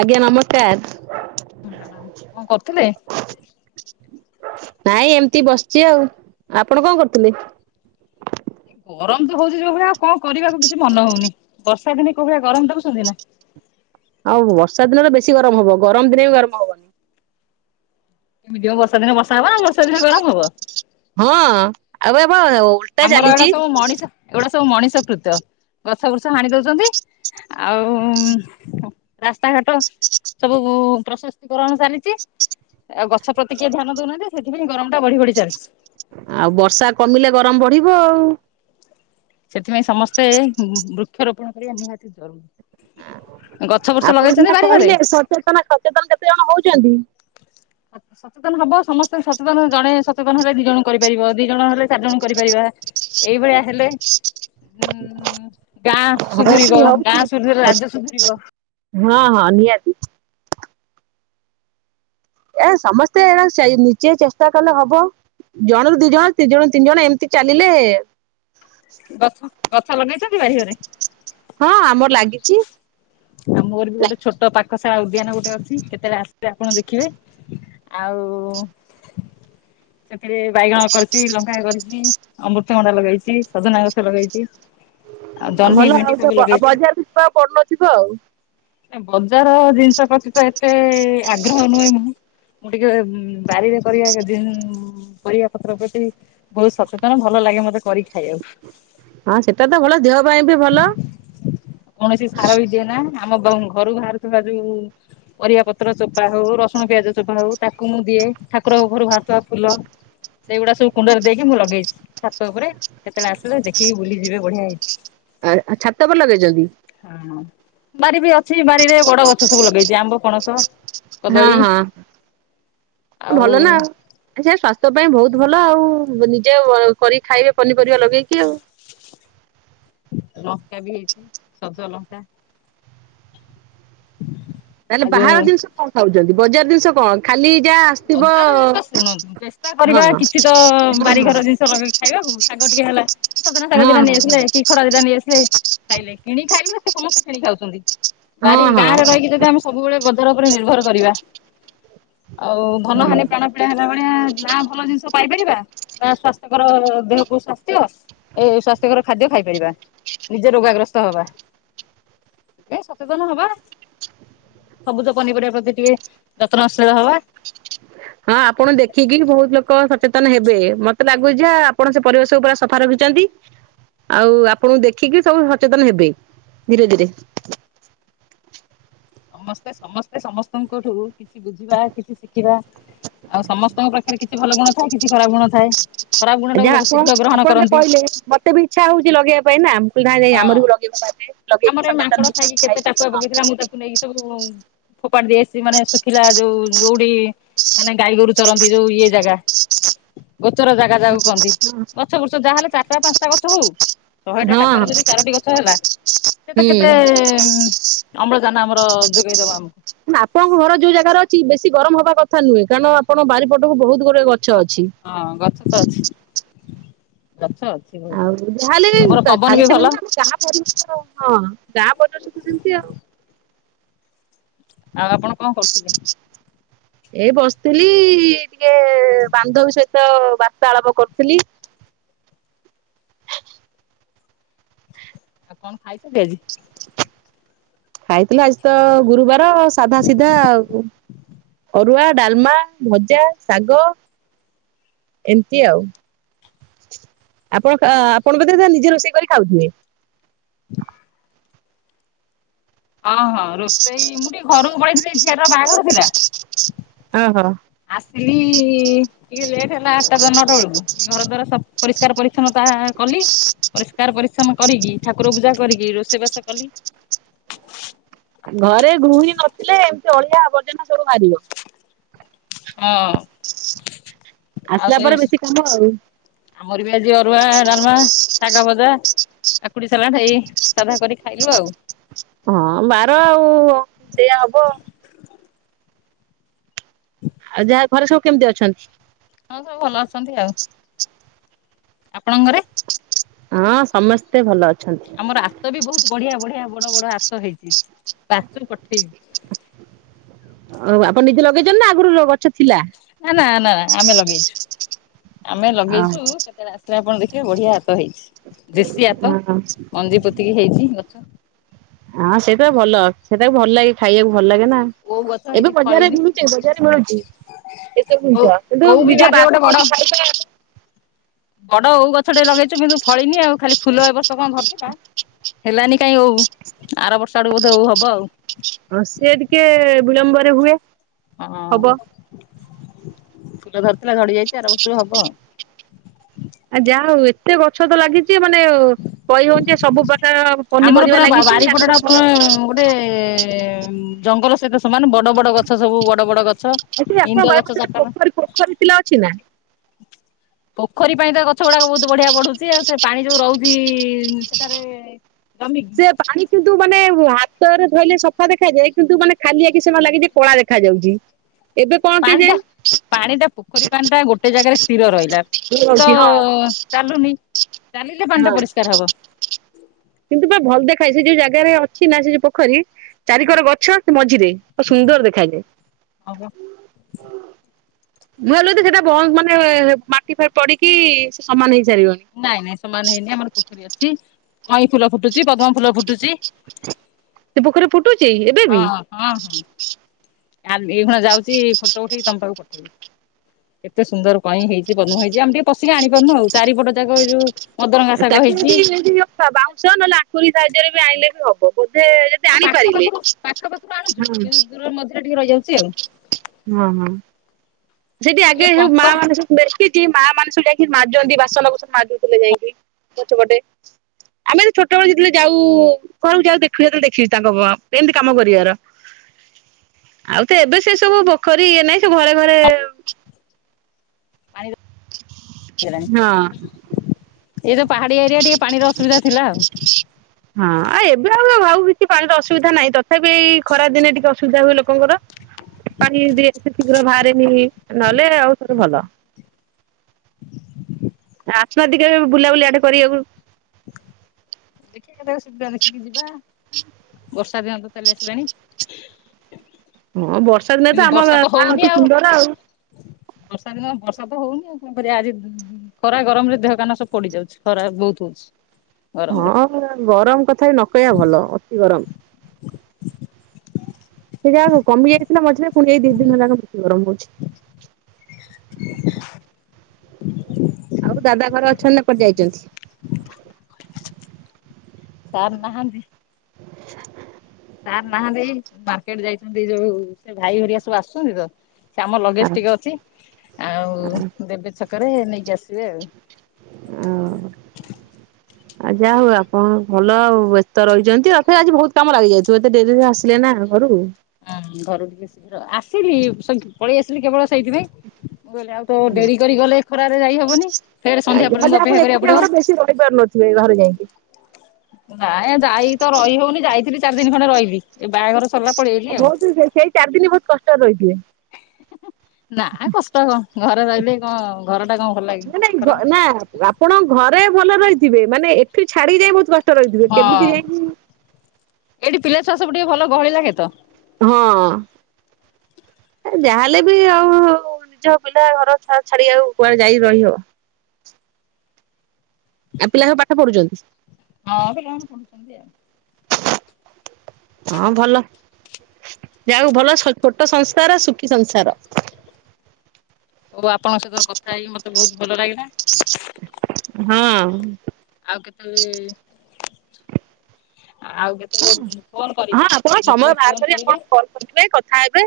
ଆଜ୍ଞା ନମସ୍କାର। ହଁ ପ୍ରଣାମ କଣ କରୁଥିଲେ? ନାଇଁ ଏମତି ବସିଚି ଆଉ, ଆପଣ କଣ କରୁଥିଲେ? ଗରମ ତ ହଉଛି ଯୋଉ ଭଳିଆ ଆଉ କଣ କରିବାକୁ କିଛି ମନ ହଉନି। ବର୍ଷା ଦିନେ କୋଉ ଭଳିଆ ଗରମ ଦେଖୁଛନ୍ତି ନା। ଆଉ ଅର୍ଷା ଦିନ ତ ବେଶୀ ଗରମ ହବ, ଗରମ ଦିନେ ବି ଗରମ ହବନି। ଏମିତିଆ ବର୍ଷା ଦିନେ ବର୍ଷା ହବ ଆଉ ବର୍ଷା ଦିନେ ଗରମ ହବ। ହଁ ଆଉ ଏବ ଓଲ ଆମର ଏଉଡା ସବୁ ମଣିଷ, ଏଗୁଡା ସବୁ ମଣିଷ କୃତ ଗଛ ବୃଛ ହାଣି ଦଉଛନ୍ତି। ଆଉ ଉମ୍, ହଁ ରାସ୍ତାଘାଟ ସବୁ ଉ, ପ୍ରଶସ୍ତିକରଣ ଚାଲିଚି। ଆଉ ଗଛ ପ୍ରତି କିଏ ଧ୍ୟାନ ଦଉନାହାନ୍ତି ସେଥିପାଇଁ ଗରମ ଟା ବଢି ବଢି ଚାଲିଛି। ଆଉ ବର୍ଷା କମିଲେ ଗରମ ବଢିବ ଆଉ। ସେଥିପାଇଁ ସମସ୍ତେ ବୃକ୍ଷରୋପଣ କରିବା ନିହାତି ଜରୁରୀ। ଆ, ଗଛ ବୃଛ ଆପଣ ଲଗେଇଛନ୍ତି ସିନା ବାରିଘରେ? କହିଲେ ସଚେତନ ସଚେତନ କେତେ ଜଣ ହଉଚନ୍ତି? [unintelligible] ସବୁ ସଚେତନ ହବ ସମସ୍ତେ ସଚେତନ ଜଣେ ସଚେତନ ହେଲେ ଦି ଜଣ କରିପାରିବ। ଦି ଜଣ ହେଲେ ଚାରି ଜଣକୁ କରିପାରିବା। ଏଇଭଳିଆ ହେଲେ ଉଁ, ଗାଁ ହଉଛି ସୁଧୁରିବ ହଉଛି। ଗାଁ ସୁଧୁରିଲେ ରାଜ୍ୟ ସୁଧୁରିବ। ହଁ, ହଁ ନିହାତି। ଏ ସମସ୍ତେ ଏଟା ସେଇ ନିଜେ ଚେଷ୍ଟା କଲେ ହବ। ଜଣୁରୁ ଦି ଜଣ ଦି ଜଣ ରୁ ତିନି ଜଣ ଏମିତି ଚାଲିଲେ ଗଛ ଗଛ ଲଗେଇଛନ୍ତି ବାରିଘରେ? ହଁ ଆମର ଲାଗିଚି। ଆ, ମୋର ବି ଗୋଟେ ଛୋଟ ପାଖଶାଳା ଉଦ୍ୟାନ ଗୋଟେ ଅଛି କେତେବେଳେ ଆସିବେ ଆପଣ ଦେଖିବେ। ଆଉ ସେଥିରେ ବାଇଗଣ କରିଛି, ଲଙ୍କା କରିଛି ଅମ୍ବୃ ତଭଣ୍ଡା ଲଗେଇଛି, ସଜନା ଗଛ ଲଗେଇଛି। ଆଉ [unintelligible] ଜହ୍ନି ଭଲ ଭେଣ୍ଡି ହାଉଛ ସବୁ ବ- ଅ, ଲଗେଇଛି। ବଜାରକୁ ଯିବାକୁ ଆଉ ପଡୁନଥିବ ଆଉ। ସେ ବଜାର ଜିନିଷ ପ୍ରତି ତ ଏତେ ଆଗ୍ରହ ନୁହେଁ ମୁଁ। ମୁଁ ଟିକେ ବାରିରେ କରିଆ କେଦିନ ପରିବା ପତ୍ର ପ୍ରତି ବହୁତ ସଚେତନ ଭଲ ଲାଗେ ମତେ କରିକି ଖାଇଆକୁ। ହଁ ସେଟା ତ ଭଲ ଦେହ ପାଇଁ ବି ଭଲ। ଯିଏନା ଆମ ବ ଘରୁ ଭାଆରୁଥିବା ଯୋଉ ପରିବା ପତ୍ର ଚୋପା ହଉ ରସୁଣ ପିଆଜ ଚୋପା ହଉ ତାକୁ ମୁଁ ଦିଏ। ଠାକୁରକ ଘରୁ ଭାଆରୁଥିବା ଫୁଲ ସେଇଗୁଡା ସବୁ କୁଣ୍ଡରେ ଦେଇକି ମୁଁ ଲଗେଇଛି। ଛାତ ଉପରେ କେତେବେଳେ ଆସିଲେ ଦେଖିକି ବୁଲିଯିବେ ବଢିଆ ହେଇଛି। ଆ ଛାତ ପ ଲଗେଇଛନ୍ତି? ହଁଅ। ବାରି ବି ଅଛି ବାରିରେ ବଡ ଗଛ ସବୁ ଲଗେଇଛି ଆମ୍ବ ପଣସ। ହଁ କଦଳୀ ହଁ ଭଲ ଆଉ ନାଁ। ଆଚ୍ଛା ସ୍ଵାସ୍ଥ୍ୟ ପାଇଁ ବହୁତ ଭଲ ଆଉ ନିଜେ କରିିକି ଖାଇବେ ପନିପରିବା ଲଗେଇକି ଆଉ। ଲଙ୍କା ବି ହେଇଛି ସଜ ଲଙ୍କା। ହୁଁ [inaudible] ତାହେଲେ ବାହାର ଜିନିଷ କଣ ଖାଉଛନ୍ତି। ବଜାର ଜିନିଷ କଣ ଖାଲି ଯାଆ ବଜାର ଜିନିଷ ଶୁଣନ୍ତୁ ଚେଷ୍ଟା ହଁ କରିବା ହଁ କିଛି ତ ହଁ ବାରିଘର ଜିନିଷ ଲଗେଇକି ଖାଇବାକୁ। ଶାଗ ଟିକେ ହେଲା ସଜନା ହଁ ଦିନ ନେଇ ଆସିଲେ କି ଖରା ଦିନ ନେଇ ଆସେଲେ ଖାଇଲେ କିଣି ଖାଇଲେ ନା ସେ ସମସ୍ତେ କିଣି ଖାଉଛନ୍ତି। ହଁ ବାରି ହଁ ଗାଁରେ ରହିକି ଯଦି ଆମ ସବୁବେଳେ ବଜାର ଉପରେ ନିର୍ଭର କରିବା ଆଉ ଭନହାନି ପ୍ରାଣ ଆ ହେଲା ଭଳିଆ ନା ଭଲ ଜିନିଷ ପାଇପାରିବା। ନା ସ୍ଵାସ୍ଥ୍ୟ କର ଦେହକୁ ସ୍ଵାସ୍ଥ୍ୟ ଏ ସ୍ଵାସ୍ଥ୍ୟକର ଖାଦ୍ୟ ଖାଇପାରିବା। ନିଜେ ରୋଗାଗ୍ରସ୍ତ ହବା। ସେଥିାଇ ସଚେତନ ହବା। ସବୁଜ ପନିପରିବା ପ୍ରତି ଟିକେ ଯତ୍ନଶୀଳ ହବା। ହଁ ଆପଣ ଦେଖିକିନ ବହୁତ ଲୋକ ସଚେତନ ହେବେ ମତେ ଲାଗୁଛି ଆପଣ ସେ ପରିବେଶ ପୁରା ସଫା ରଖିଛନ୍ତି। ଆଉ ଆପଣଙ୍କୁ ଦେଖିକି ସବୁ ସଚେତନ ହେବେ ଧୀରେ ଧୀରେ। ସମସ୍ତେ ସମସ୍ତେ ସମସ୍ତଙ୍କଠୁ କିଛି ବୁଝିବା କିଛି ଶିଖିବା। ଆଉ ସମସ୍ତଙ୍କ ପାଖରେ କିଛି ଭଲ ଗୁଣ ଥାଏ କିଛି ଖରାପ ଗୁଣ ଥାଏ। ଖରାପ ଗୁଣ ଆ ଟାକୁ ଯାହା ଲୋକ ଆପଣ ଶୀଘ୍ର ଗ୍ରହଣ ଆପଣ କରନ୍ତି କହିଲେ ମୋତେ ବି ଇଚ୍ଛା ହଉଛି ଲଗେଇବା ପାଇଁ ନା। ନାହିଁ ନାହିଁ ହଁ ଆମର ବି ଲଗେଇ ଆମର ଲଗେଇକି ଏ ମାଙ୍କଡ ସଚେତନଁ ଖାଇକି କେତେ ଥାଏ। [unintelligible] ଫୋପାଟ ଦେଇ ଆସି ମାନେ ଶୁଖିଲା ଯୋଉ ଯୋଉଠି ମାନେ ଗାଈ ଗୋରୁ ଚରନ୍ତି ଯୋଉ ଇଏ ଜାଗା। [inaudible] ଗଛର ଜାଗା ଜାଗାକୁ କହନ୍ତି। ହଁ ଗଛ ଫୁଛ ଯାହାହେଲେ ଚାରିଟା ପାଞ୍ଚଟା ଗଛ ହଉ ଶହେଟା ଟା ଯଦି ଚାରୋଟି ଗଛ ହେଲା ସେ ତ ହୁଁ କେତେ ଅମ୍ଳଜାନ ଆମର ଯୋଗେଇ ଦବା ଆମକୁ। ଆପଣଙ୍କ ଘର ଯୋଉ ଜାଗାରେ ଅଛି ବେଶୀ ଗରମ ହବା କଥା ନୁହେ। କାରଣ ଆପଣାରିପଟକୁ ବହୁତ ଗୋଟେ ଗଛ ହଁ ଗଛ ତ ଅଛି ଗଛ ଅଛି। ବହୁତ ଆଉ ଯାହାହଲେ ଆମର ବି ପବନ ଖାଲି ଭଲ ସେମିତି ହଁ ଗାଁ ବଛକୁୁ ସେମିତି ଆଉ ଆଉ ଆପଣ କଣ କରୁଥିଲେ? ଏ ବସିଥିଲି ଟିକେ ବାନ୍ଧବୀ ସହିତ ବାର୍ତାଳାପ କରୁଥିଲି। ଆଉ କଣ ଖାଇଛ ଆଜି? ଖାଇଥିଲା ଆଜି ତ ଗୁରୁବାର ସାଧା ସିଧା ଆଉ। ଅରୁଆ, ଡାଲମା, ଭଜା, ଶାଗ ଏମିତି ଆଉ ଆପଣ, ଆପଣ [unintelligible] ନିଜେ ରୋଷେଇ କରି ଖାଉଥିବେ? ଓହଁ ରୋଷେଇ, ମୁଁ ଟିକେ ଘରକୁ ପଳେଇଥିଲି ଝିଆରୀର ବାହାଘର ଥିଲା। ଓହୋ। ଆସିଲି ଇ ଇ ଟିକେ ଲେଟ୍ ହେଲା ଆଠଟା ଦ ନଅଟା ବେଳକୁ, ଟିକେ ଘର ଦ୍ଵାରା ସ ପରିଷ୍କାର ପରିଛନ ତାହା କଲି ପରିଷ୍କାର ପରିଛନ କରିକି, ଠାକୁର ପୂଜା କରିକି, ରୋଷେଇବାସ କଲି। ଘରେ ଗୃହିଣି ନଥିଲେ ଏମିତି ଅଳିଆ ଆବର୍ଜନା ସବୁ ବାହାରିବ? ହଁ, ଆଉ ଆସିଲା ସେ ପରେ ବେଶୀ କାମ ଆଉ ଆମର ବି ଆଜି ଅରୁଆ, ଡାଲମା ଶାଗ ଭଜା, କାକୁଡି ସାଲାଡ଼୍, ଏଇ ସାଧା କରି ଖାଇଲୁ ଆଉ ହଁ ବାର ଆଉଶ ସେଇଆ ହବ। ଆଉ ଯାହା, ଘରେ ସବୁ କେମିତି ଅଛନ୍ତି? ହଁ ସବୁ ଭଲ ଅଛନ୍ତି ଆଉ, ଆପଣଙ୍କ ଘରେ? ହଁ ସମସ୍ତେ ଭଲ ଅ ଆମର ଆତ ବି ବହୁତ ବଢିଆ ବଢିଆ ବଡ ବଡ ଆତ ହେଇଚି, ପାଚୁ ପଠେଇବି। ହଉ, ଆପଣ ନିଜେ ଲଗେଇଚନ୍ତି ନା, ଆଗରୁ ଗ ଛ ଥିଲା? ନା ନା ନା ନା, ଆମେ ଲଗେଇଚୁ, ଆମେ ଲଗେଇଚୁ କେତେବେଳେ ଆସିଲେ ଆପଣ ଦେଖିବେ, ବଢିଆ ଆତ ହେଇଚି, ଦେଶୀ ଆତ, ଓହୋ ମଞ୍ଜି ପୋତିକି ହେଇଚି ଗଛ। ହଁ ସେଇଟା ଭଲ, ସେଟାକୁ ଭଲ ଲାଗେ ଖାଇବାକୁ ଭଲ ଲାଗେ ନା? ଓଉ ଗଛ ଏବେ ହେଇଛି ବଜାରରେ ଫଳିନି ମିଳୁଚି, ବଜାରରେ ମିଳୁଚି। ଏସବୁ ଓଉ ଜିନିଷ କିନ୍ତୁ ଓଉ ବି ନିଜ ବାରିରେ ଗୋଟେ ବାଡିରୁ ବଡ ତୋଳିକି ଖାଇବା ବଡ ଓଉ ଗଛଟେ ଲଗେଇଚୁ କିନ୍ତୁ ଫଳିନି ଆଉ, ଖାଲି ଫୁଲ ଏ ବର୍ଷ କଣ ଧରିଥିଲା। ହେଲାନି କାଇଁ ଓଉ, ଆର ବର୍ଷ ଆଡୁକୁ ବୋଧେ ଓଉ ହବ ଆଉ। ହଁ ସିଏ ଟିକେ ବିଳମ୍ବରେ ହୁଏ। ହଁ ହବ। ଫୁଲ ଧରିଥିଲା ଝଡି ଯାଇଚି, ଆର ବର୍ଷକୁ ହବ ଆଉ। ଆ ଯାହା ହଉ, ଏତେ ଗଛ ତ ଲାଗିଚି ମାନେ କହି ହଉନି ଯେ ସବୁ ପ୍ରକାର ଆଉ ଆମର ପୁରା ବାରିପଟ ଟା ପ ଗୋଟେ ଜଙ୍ଗଲ ସହିତ ସମାନ, ବ ବଡ ବଡ ଗଛ ସବୁ, ବଡ ବଡ ଗଛ, ଆକ୍ଚୁଆଲି ଆପଣଙ୍କ ଇନ୍ଦ ବାରି ଗଛ ପଟେ ଚାରିଟା ଗୋଟେ ପୋଖରୀ ପୋଖରୀ ଥିଲା ଅଛି ନା? ପାଞ୍ଚ ପୋଖରୀ ପାଇଁ ତ ଗଛ ଗୁଡାକ ବହୁତ ବଢିଆ ବଢୁଛି ଆଉ, ସେ ପାଣି ଯୋଉ ରହୁଚି ସେଠାରେ ଜମିକି ସେ ପାଣି କିନ୍ତୁ ମାନେ ହାତରେ ଧୋଇଲେ ସଫା ଦେଖାଯାଏ କିନ୍ତୁ ମାନେ ଖାଲି ଆଖି ସେମାନେ ଲାଗିଚି କଳା ଦେଖାଯାଉଛି। ଏବେ କଣ ପାଣି ଟା, କେଜାଣି ପାଣି ଟା ପୋଖରୀ ପାଣି ଟା, ଗୋଟେ ଜାଗାରେ ସ୍ଥିର ରହିଲା। ସେ ତ ରହୁଛି ହଁ ଚାଲୁନି, ଚାଲିଲେ ପାଣି ଟା ହଁ ପରିଷ୍କାର ହବ। କିନ୍ତୁ ବା ଭଲ ଦେଖାଏ, ସେ ଯୋଉ ଜାଗାରେ ଅଛି ନା, ସେ ଯଉ ପୋଖରୀ ଚାରିକର ଗଛ, ସେ ମଝିରେ, ତ ସୁନ୍ଦର ଦେଖାଯାଏ। ହଁ ପା। ନହେଲେ ତ ସେଟା ବନ୍ଦ ମାନେ, ମାଟି ଫାଟି ପଡିକି, ସେ ସମାନ ହେଇସାରିବନି। ନାଇଁ ନାଇଁ ସମାନ ହେଇନି, ଆମର ପୋଖରୀ ଅଛି, କଇଁ ଫୁଲ ଫୁଟୁଚି, ପଦ୍ମ ଫୁଲ ଫୁଟୁଚି। ସେ ପୋଖରୀରେ ଫୁଟୁଚି, ଏବେ ବି? ହଁ ହଁ, କାଲି, ଏଇ ହଁ ଯାଉଚି ଫଟୋ ଉଠେଇକି ତମ ପାଖକୁ ପଠେଇବି। ଏତେ ସୁନ୍ଦର କଇଁ ହେଇଚି, ପଦ୍ମ ହେଇଚି, ଆମେ ଟିକେ ପଶିକି ଆଣିପାରୁନୁ ଆଉ, ଚାରିପଟ ଯାକ ଏଇ ଯଉ ତାକୁ ଯଦି [unintelligible] ବାଉଁଶ ନହେଲେ ଆଙ୍କୁରୀ ସାହାଯ୍ୟରେ ବି ଆଣିଲେ ବି ହବ ବୋଧେ ହଁ ପାଖ ଟାଣିପାରିଲେ ପାଖରୁ ପାଖ ପାଖରୁ ଆଣୁଛୁ ହଁ କିନ୍ତୁ ଦୂର ମଝିରେ ଟିକେ ରହିଯାଉଛି ଆଉ ହଁ ହଁ। ସେଇଟି ଟିକେ ଆଗେ ପଙ୍କ ମା ମାନେ ସବୁ ବେଶିଛି ମା ମାନେ ସବୁ ଯାଇକି ମ ମାଜନ୍ତି ବାସନ କୁସନ ମଜୁଥିଲେ ଯାଇକି। ପଛ ବଟେ। ଆମେ ତ ଛୋଟବେେଳେ ଜତେଳେ ଯାଉ ଘରକୁ ଯାଉ ଦେଖୁ ସେତେଳେ ଦେଖିଚି ତାଙ୍କ ଏମିତି କାମ କରିବାର। ହ ଆଉ ତ ଏବେ ସେ ସବୁ ପୋଖରୀ ଇଏ ନାହିଁ ସେ ଘରେ ଘରେ ପାଣି ହଁ। ଏଇ ତ ପାହାଡି ଏରିଆ ଟିକେ ପାଣିର ଅସୁବିଧା ଥିଲା ଆଉ। ହଁ ଆଉ ଏବେ ଆଉ ଭାବ କିଛି ପାଣିର ଅସୁବିଧା ନାହିଁ ତଥାପି ଏଇ ଖରା ଦିନେ ଟିକେ ଅସୁବିଧା ହୁଏ ଲୋକଙ୍କର। ପାଣି ଦି ସେ ଶୀଘ୍ର ବାହାରେନି ନହେଲେ ଆଉ ସର ଭଲ। ଆସ୍ନ ଟିକେ ବୁଲାବୁଲି ଆଡେ କରିବାକୁ। ଦେଖି କେତେବେଳେ ସୁବିଧା ଦେଖିକି ଯିବା। ବର୍ଷା ଦିନ ତ ଚାଲି ଆସିଲାଣି। ହଁ ବର୍ଷା ଦିନେ ତ କିନ୍ତୁ ଆମ ବର୍ଷା ଗାଁ ହଉନି ଅତି ସୁନ୍ଦର ଆଉ। ବର୍ଷା ଦିନ ବର୍ଷା ତ ହୋଉନି ଆଉ କଣ କରିବା ଆଜି ଖରା ଗରମରେ ଦେହ କାନ ସବୁ ପୋଡିଯାଉଚି ଖରା ବୋହୁତ ହଉଚି ଗରମ ରେ। ହଁ ଗରମ କଥା ବି ନ କହିବା ଭଲ ଅତି ଗରମ। ସେ ଯା ହୋଉ କମି ଯାଇଥିଲା ମଝିରେ ପୁଣି ଏଇ ଦି ଦିନ ହେଲା ବେଶୀ ଗରମ ହୋଉଚି। [inaudible] ଆଉ ଦାଦା ଘର ଅଛନ୍ତି ନା କଆଡେ ଯାଇଛନ୍ତି। ସାର ନାହାନ୍ତି। [inaudible] ସାର୍ ନାହାନ୍ତି ମାର୍କେଟ ଯାଇଛନ୍ତି ଯୋଉ ସେ ଭାଇ ହରିଆ ସବୁ ଆସୁଛନ୍ତି ତ। ସେ ଆମ ଲଗେଜ ଆଉ ଟିକେ ଅଛି ଆଉ ଦେବେ ଛକରେ ନେଇକି ଆସିବେ ଆଉ। [inaudible] ଆ ଯା ହଉ ଆପଣ ଭଲ ଆଉ ବ୍ୟସ୍ତ ରହିଚନ୍ତି ଆଉ ଫେରେ ଆଜି ବୋହୁତ କାମ ଲାଗିଯାଇଥିବ ଏତେ ଡେରିରେ ଆସିଲେ ନା ଘରୁ। ହଁ ଘରୁ ଟିକେ ଶୀଘ୍ର ଆସିଲି ସେ ପଳେଇ ଆସିଲି କେବଳ ସେଇଥିପାଇଁ। ମୁଁ କହିଲି ଆଉ ତ ଡେରି କରି ଗଲେ ଖରାରେ ଯାଇ ହବନି ଫେରେ ସନ୍ଧ୍ୟା ପର୍ଯ୍ୟନ୍ତ ଅପେକ୍ଷା କରିବାକୁ ପଡିବ। ସିଏ ରହିପାରେ ନତି। ସିଏ ଘରେ ଯାଇକି। ନା ଯାଇ ତ ରହି ହଉନି ଯାଇଥିଲି ଚାରି ଦିନ ଖଣ୍ଡେ ରହିବି ଏ ବାହାଘର ସରିଲା ପଳେଇଆଇଲି ଆଉ। ଭୋଉତୁ ସେଇ ସେଇ ଚାରି ଦିନ ବୋହୁତ କଷ୍ଟରେ ରହିଥିବେ। ନା କଷ୍ଟ କଣ ଘରେ ରହିଲେ କଣ ଘର ଟା କଣ ଭଲ ନାଇଁ ଲାଗେ ନାଇଁ ଘ ଖରାପ ନା ଲାଗେ। ଆପଣ ଘରେ ଭଲ ରହିଥିବେ ମାନେ ଏଠି ଛାଡି ଯାଇ ବୋହୁତ କଷ୍ଟ ରହିଥିବେ କେମିତି ଯାଇକି ଏଠି ପିଲା ଛୁଆ ସବୁ ଟିକେ ଭଲ ଗହଳି ଲାଗେ ତ। ହଁ। ଆ ଯାହାହେଲେ ବି ଆଉ ନିଜ ପିଲା ଘର ଛା ଛାଡି ଆଉ କୁଆଡେ ଯାଇକି ରହିହବ। ଆ ପିଲା କ ପାଠ ପଢୁଛନ୍ତି। ହଁ ପିଲାମାନେ ପଢୁଛନ୍ତି ଆଉ। ହଁ ଭଲ ଯାହାଉ ଭଲ ଛୋ ଛୋଟ ସଂସାର ସୁଖି ସଂସାର। ହଉ ଆପଣଙ୍କ ସହିତ କଥା ହେଇକି ମତେ ବୋହୁତ ଭଲ ଲାଗିଲା। ହଁ। ଆଉ କେତେବେଳେ ବି ଆଉ କେତେବେଳେ ଫୋନ ହଁ କରିବି ଆପଣ ସମୟ ମତେ ବାହାର ଫୋନ କରି କରିବେ। [unintelligible] କଥା ହେବେ।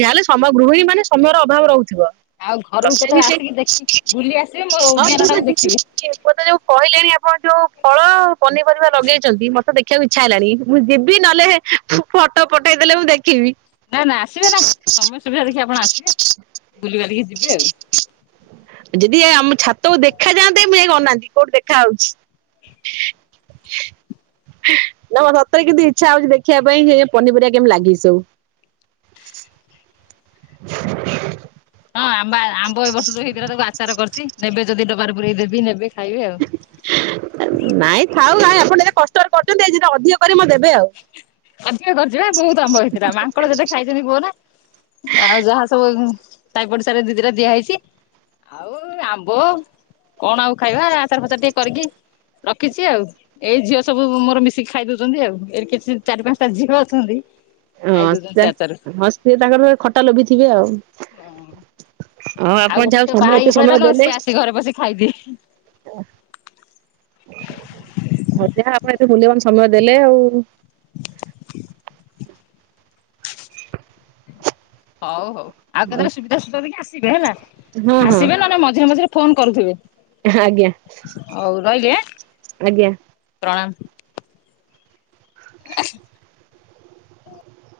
ଯାହାହେଲେ ସମ ଗୃହିଣୀ ମାନେ ସମୟର ଅଭାବ ରହୁଥିବ। ଆଉ ଘରକୁ କେତେବେଳେ [unintelligible] [unintelligible] ଆସିକି ଦେଖି ବୁଲି ଆସିବେ ମୋ ଉଦ୍ୟାନ ଟାକୁ ଦେଖିବେ। ଏବେ ଯୋଉ କହିଲେଣି ଆପଣ ଯୋଉ ଫଳ ପନିପରିବା ଲଗେଇଛନ୍ତି, ମତେ ଦେଖିବାକୁ ଇ ଇଛା ହେଲାଣି। ମୁଁ ଯିବି ନହେଲେ ଫଟୋ ପଠେଇ ଦେଲେ, ମୁଁ ଦେଖିବି। ନା ନା ଆସିବେ ନା, ସମୟ ସୁବିଧା ଦେଖିକି ଆପଣ ଆସିବେ ବୁଲି ବାଲିକି ଯିବେ ଆଉ। ଯଦି ଏ ଆମ ଛାତକୁ ଦେଖା ଯାଆନ୍ତେ, ମୁଁ ଯାଇକି ଅନାନ୍ତି, କୋଉଠି ଦେଖା ହାଉଚି। [inaudible] ନା ସତରେ କିନ୍ତୁ ଇଚ୍ଛା ହଉଛି ଦେଖିବା ପାଇଁ ଏ ପନିପରିବା କେମିତି ଲାଗିଚି ସବୁ। ହଁ ଆମ୍ବା ଆମ୍ବ ଏ ବର୍ଷ ଯୋଉ ହେଇଥିଲା ତାକୁ ଆଚାର କରିଛି। ନେବେ ଯଦି ଡବାର ପୁରେଇ ଦେବି ନେବେ ଖାଇବେ ଆଉ। ନାଇଁ ଥାଉ ନାଇଁ ଆପଣ ଯେତେ କଷ୍ଟରେ କରୁଛନ୍ତି, [unintelligible] ଅଧିକ [unintelligible] ଦେବେ ଆଉ। ଅଧିକ କରିଚି ବା, ବହୁତ ଆମ୍ବ ହେଇଥିଲା ମାଙ୍କଡ ଯେତେ ଖାଇ ଚି କୁହନା, ଆଉ ଯାହା ସବୁ ଶାଇ ପଡିସାରେ ଦି ଦିଟା ଦିଆ ହେଇଛି। ଆଉ ଆମ୍ବ କଣ ଆଉ ଖାଇବା, ଆଚାର ଫାଚର ଟିକେ କରିକି ରଖିଛି ଆଉ, ଏଇ ଝିଅ ସବୁ ମୋର ମିଶିକି ଖାଇ ଦଉଛନ୍ତି ଆଉ। ଏଇ କିଛି ଚାରି ପାଞ୍ଚଟା ଝିଅ ଅଛନ୍ତି। ହଁ ଖାଇ ଦଉଛନ୍ତି ସେ ପ୍ରାଏ [unintelligible] ସେ ତାଙ୍କର ଖଟା ଲୋଭିିଥିବେ ଆଉ। ଆଚାର। ହଉ ଆଉ ଆପଣ ଗୋଟେ ଯାହଉ ଝିଅ ସମୟ ବାହା ହେଇକି ଏତେ ପଳେଇଲା ସମୟ ଲୋ ଦେଲେ। ସିଏ ଆସି ଘରେ ବସି ଖାଇଦିଏ। [unintelligible] ହ ଯା ଆପଣ ଏତେ ମୂଲ୍ୟବାନ ସମୟ ଦେଲେ ଆଉ। ହଉ ହଉ। ଆଉ କେତେବେଳେ ସୁବିଧା ସୁଯୋଗ ଦେଖିକି ଆସିବେ ହେଲା, ହଁ ହଁ ଆସିବେ ନହେଲେ ମଝିରେ ମଝିରେ ଫୋନ କରୁଥିବେ। ଆଜ୍ଞା, ହଉ ରହିଲି ଆଁ ଆଜ୍ଞା। ପ୍ରଣାମ। [inaudible]